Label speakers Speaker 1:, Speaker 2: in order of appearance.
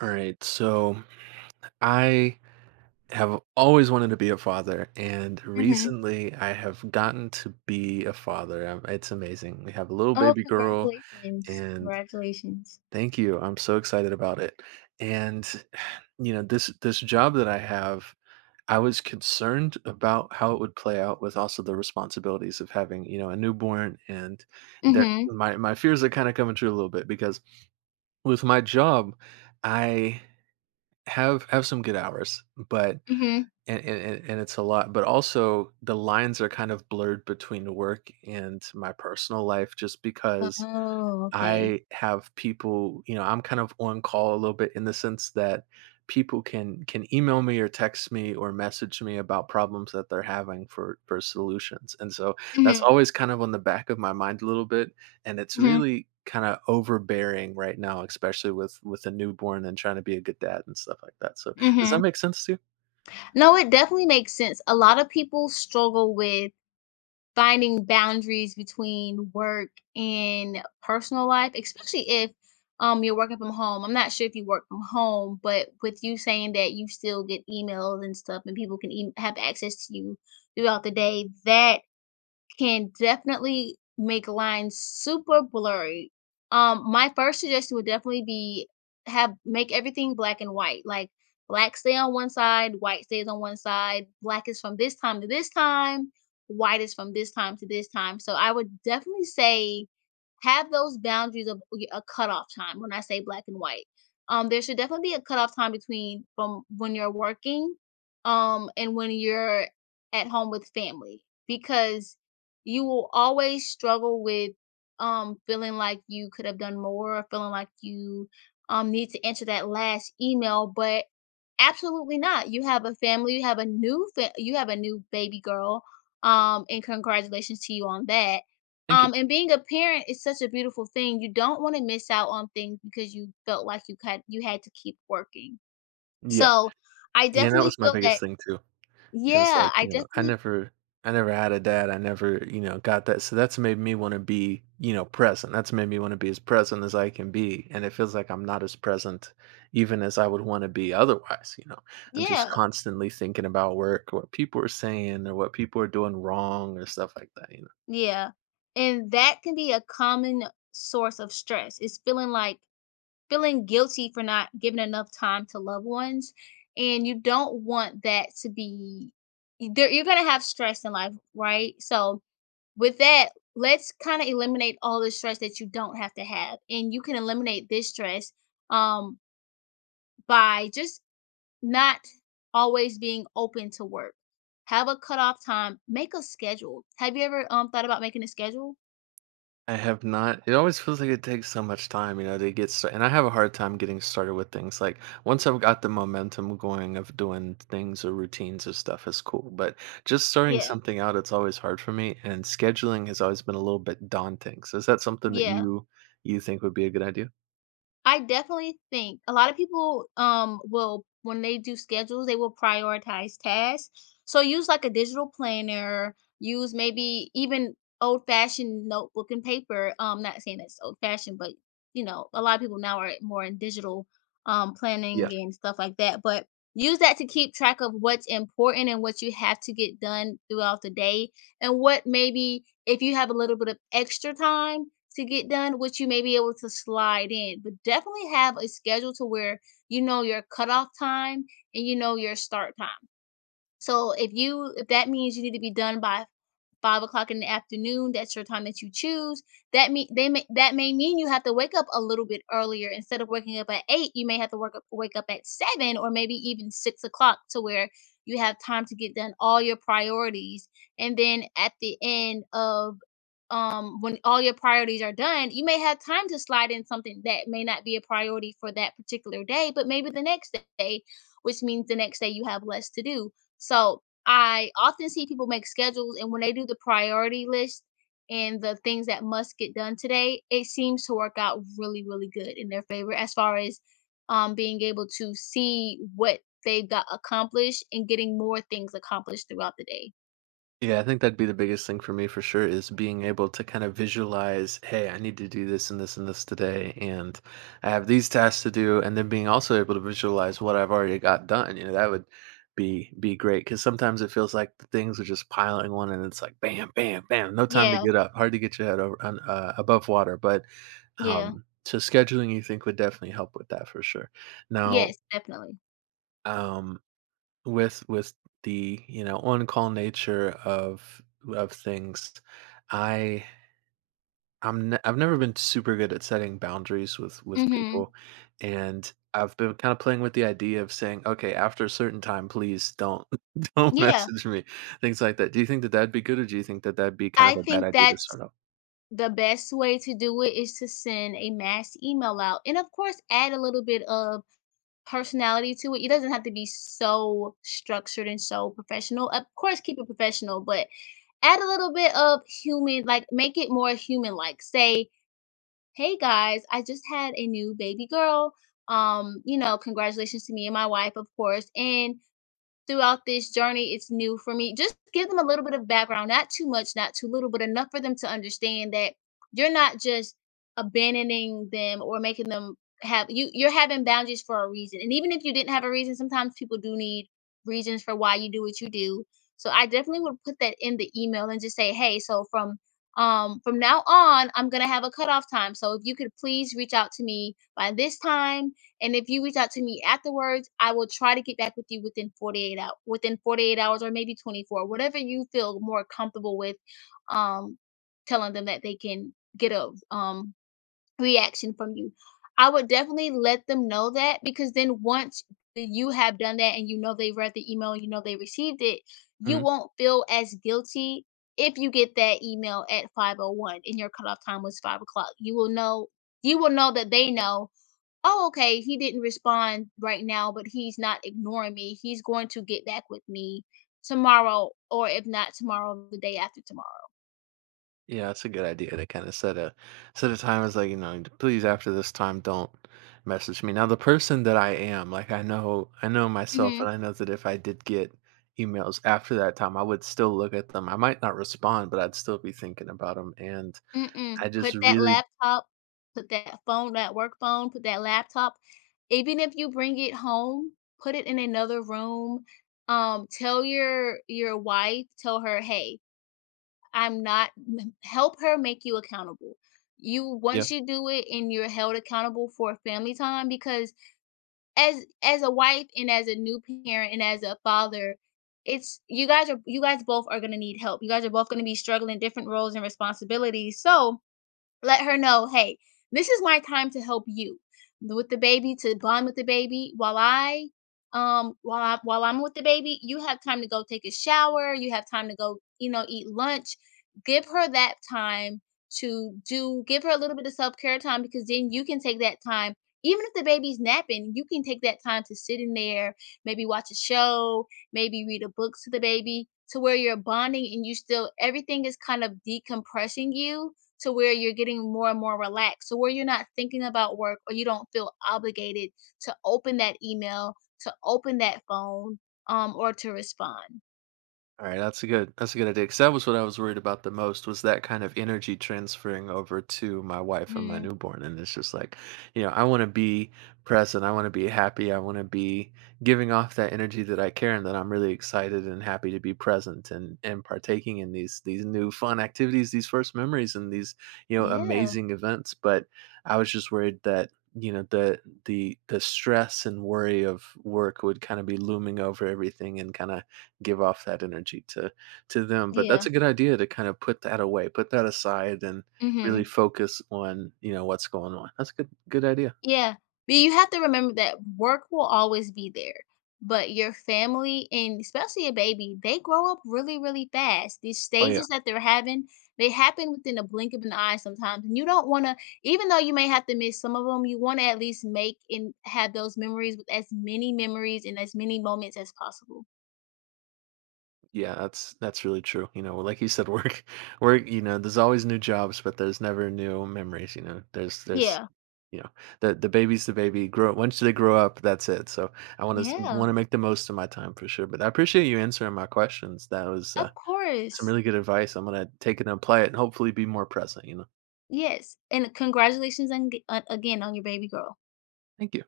Speaker 1: All right, so I have always wanted to be a father, and
Speaker 2: Mhm.
Speaker 1: recently I have gotten to be a father. It's amazing. We have a little
Speaker 2: Oh,
Speaker 1: baby girl,
Speaker 2: congratulations,
Speaker 1: and
Speaker 2: congratulations.
Speaker 1: thank you. I'm so excited about it. And you know, this job that I have, I was concerned about how it would play out with also the responsibilities of having, you know, a newborn, and there
Speaker 2: Mhm,
Speaker 1: my fears are kind of coming true a little bit because with my job, I have some good hours, but.
Speaker 2: mhm.
Speaker 1: And it's a lot, but also the lines are kind of blurred between work and my personal life just because
Speaker 2: Oh, okay.
Speaker 1: I have people, you know, I'm kind of on call a little bit in the sense that people can email me or text me or message me about problems that they're having for solutions. And so that's
Speaker 2: Mhm,
Speaker 1: always kind of on the back of my mind a little bit, and it's
Speaker 2: mhm,
Speaker 1: really kinda overbearing right now, especially with a newborn and trying to be a good dad and stuff like that. So, does that
Speaker 2: mhm.
Speaker 1: make sense to you?
Speaker 2: No, it definitely makes sense. A lot of people struggle with finding boundaries between work and personal life, especially if, you're working from home. I'm not sure if you work from home, but with you saying that you still get emails and stuff and people can have access to you throughout the day, that can definitely make lines super blurry. My first suggestion would definitely be have make everything black and white. Like black stay on one side, white stays on one side, black is from this time to this time, white is from this time to this time. So I would definitely say have those boundaries of a cutoff time when I say black and white. There should definitely be a cutoff time between from when you're working and when you're at home with family because you will always struggle with feeling like you could have done more or feeling like you need to answer that last email, but absolutely not. You have a family, you have a new you have a new baby girl, and congratulations to you on that,
Speaker 1: Thank you.
Speaker 2: and being a parent is such a beautiful thing. You don't want to miss out on things because you felt like you had to keep working.
Speaker 1: Yeah.
Speaker 2: So I
Speaker 1: Yeah, that
Speaker 2: definitely
Speaker 1: was my
Speaker 2: feel
Speaker 1: biggest
Speaker 2: that.
Speaker 1: thing too. It was
Speaker 2: Yeah,
Speaker 1: like,
Speaker 2: I
Speaker 1: you know,
Speaker 2: definitely.
Speaker 1: I never had a dad, I never, you know, got that, so that's made me wanna be, you know, present, that's made me wanna be as present as I can be, and it feels like I'm not as present even as I would wanna be otherwise, you know? I'm just
Speaker 2: Yeah.
Speaker 1: constantly thinking about work, what people are saying, or what people are doing wrong, or stuff like that, you know?
Speaker 2: Yeah. And that can be a common source of stress. It's feeling guilty for not giving enough time to loved ones. And you don't want that to be. There, you're gonna have stress in life, right? So with that, let's kind of eliminate all the stress that you don't have to have. And you can eliminate this stress um by just not always being open to work. Have a cutoff time, make a schedule. Have you ever thought about making a schedule?
Speaker 1: I have not. It always feels like it takes so much time, you know, to get started. And I have a hard time getting started with things. Like once I've got the momentum going of doing things or routines or stuff is cool. But just starting
Speaker 2: Yeah.
Speaker 1: something out, it's always hard for me. And scheduling has always been a little bit daunting. So is that something that
Speaker 2: Yeah,
Speaker 1: you think would be a good idea?
Speaker 2: I definitely think a lot of people will when they do schedules, they will prioritize tasks. So use like a digital planner, use maybe even old fashioned notebook and paper. Not saying that's old fashioned, but a lot of people now are more in digital
Speaker 1: Yeah.
Speaker 2: planning and stuff like that, but use that to keep track of what's important and what you have to get done throughout the day, and what, maybe if you have a little bit of extra time to get done, what you may be able to slide in. But definitely have a schedule to where you know your cutoff time and you know your start time. So if that means you need to be done by 5 o'clock in the afternoon, that's your time that you choose. That may mean you have to wake up a little bit earlier. Instead of waking up at 8, you may have to wake up at 7 or maybe even 6 o'clock to where you have time to get done all your priorities. And then at the end of, when all your priorities are done, you may have time to slide in something that may not be a priority for that particular day but maybe the next day, which means the next day you have less to do. So I often see people make schedules, and when they do the priority list and the things that must get done today, it seems to work out really, really good in their favor as far as, being able to see what they got accomplished and getting more things accomplished throughout the day.
Speaker 1: Yeah, I think that'd be the biggest thing for me for sure is being able to kind of visualize, hey, I need to do this and this and this today, and I have these tasks to do, and then being also able to visualize what I've already got done. You know, that would be great because sometimes it feels like the things are just piling one, and it's like bam, bam, bam, no time to
Speaker 2: Yeah,
Speaker 1: get up, hard to get your head over above water. But
Speaker 2: yeah,
Speaker 1: so scheduling, you think would definitely help with that for sure. Now,
Speaker 2: yes, definitely.
Speaker 1: um, with the, you know, on-call nature of things, I I'm ne I've never been super good at setting boundaries with
Speaker 2: hmm
Speaker 1: people, and I've been kinda playing with the idea of saying, "Okay, after a certain time, please don't don't
Speaker 2: Yeah,
Speaker 1: message me," things like that. Do you think that that'd be good, or do you think that that'd be kind of
Speaker 2: I
Speaker 1: a bad
Speaker 2: think
Speaker 1: idea to
Speaker 2: that's
Speaker 1: start off?
Speaker 2: the best way to do it is to send a mass email out and of course add a little bit of personality to it. It doesn't have to be so structured and so professional. Of course keep it professional, but add a little bit of human, like make it more human like. Say, "Hey guys, I just had a new baby girl. Congratulations to me and my wife, of course. And throughout this journey, it's new for me." Just give them a little bit of background, not too much, not too little, but enough for them to understand that you're not just abandoning them or making them have you you're having boundaries for a reason. And even if you didn't have a reason, sometimes people do need reasons for why you do what you do. So I definitely would put that in the email and just say, "Hey, so from now on, I'm going to have a cutoff time. So if you could please reach out to me by this time, and if you reach out to me afterwards, I will try to get back with you within 48 hours," within 48 hours or maybe 24, whatever you feel more comfortable with um telling them that they can get a reaction from you. I would definitely let them know that, because then once that you have done that and you know they read the email, you know they received it, you
Speaker 1: Mhm.
Speaker 2: won't feel as guilty if you get that email at 5:01 and your cutoff time was 5 o'clock. You will know that they know, "Oh, okay, he didn't respond right now, but he's not ignoring me. He's going to get back with me tomorrow, or if not tomorrow, the day after tomorrow."
Speaker 1: Yeah, that's a good idea to set a time as like, you know, please after this time don't message me. Now the person that I am, like I know myself and
Speaker 2: Mhm.
Speaker 1: I know that if I did get emails after that time, I would still look at them. I might not respond, but I'd still be thinking about them and
Speaker 2: Mm-mm.
Speaker 1: I just
Speaker 2: Put that
Speaker 1: really
Speaker 2: laptop, put that phone, that work phone, put that laptop, even if you bring it home, put it in another room. Tell your wife, tell her, "Hey, I'm not." Help her make you accountable. You
Speaker 1: yeah.
Speaker 2: once you do it and you're held accountable for family time, because as a wife and as a new parent and as a father, it's you guys both are going to need help. You guys are both going to be struggling different roles and responsibilities. So let her know, "Hey, this is my time to help you with the baby, to bond with the baby, while I while I'm with the baby, you have time to go take a shower, you have time to go, eat lunch." Give her that time to do give her a little bit of self-care time, because then you can take that time, even if the baby's napping, you can take that time to sit in there, maybe watch a show, maybe read a book to the baby, to where you're bonding and you still everything is kind of decompressing you, to where you're getting more and more relaxed. So where you're not thinking about work or you don't feel obligated to open that email, to open that phone, or to respond.
Speaker 1: All right, that's a good idea. Because that was what I was worried about the most was that kind of energy transferring over to my wife and my
Speaker 2: Mhm.
Speaker 1: newborn. And it's just like, you know, I want to be present. I want to be happy. I want to be giving off that energy that I care and that I'm really excited and happy to be present and partaking in these new fun activities, these first memories, and these, you know,
Speaker 2: Yeah.
Speaker 1: amazing events. But I was just worried that, you know, the the stress and worry of work would kind of be looming over everything and kind of give off that energy to them. But that's
Speaker 2: Yeah.
Speaker 1: a good idea to kind of put that away, put that aside and really
Speaker 2: Mhm.
Speaker 1: focus on, you know, what's going on. That's a good idea.
Speaker 2: Yeah, but you have to remember that work will always be there, but your family, and especially a baby, they grow up really, really fast. These
Speaker 1: Oh yeah.
Speaker 2: stages that they're having, they happen within a blink of an eye sometimes, and you don't want to, even though you may have to miss some of them, you want to at least make and have those memories, with as many memories and as many moments as possible.
Speaker 1: Yeah, that's really true. You know, like you said, work work, you know, there's always new jobs, but there's never new memories, you know. There's,
Speaker 2: Yeah,
Speaker 1: you know, the baby. Grow once they grow up, that's it. So I
Speaker 2: yeah,
Speaker 1: want to make the most of my time for sure. But I appreciate you answering my questions. That was
Speaker 2: of
Speaker 1: some
Speaker 2: course.
Speaker 1: really good advice. I'm gonna take it and apply it, and hopefully be more present. You know,
Speaker 2: Yes, and congratulations on, again, on your baby girl.
Speaker 1: thank you.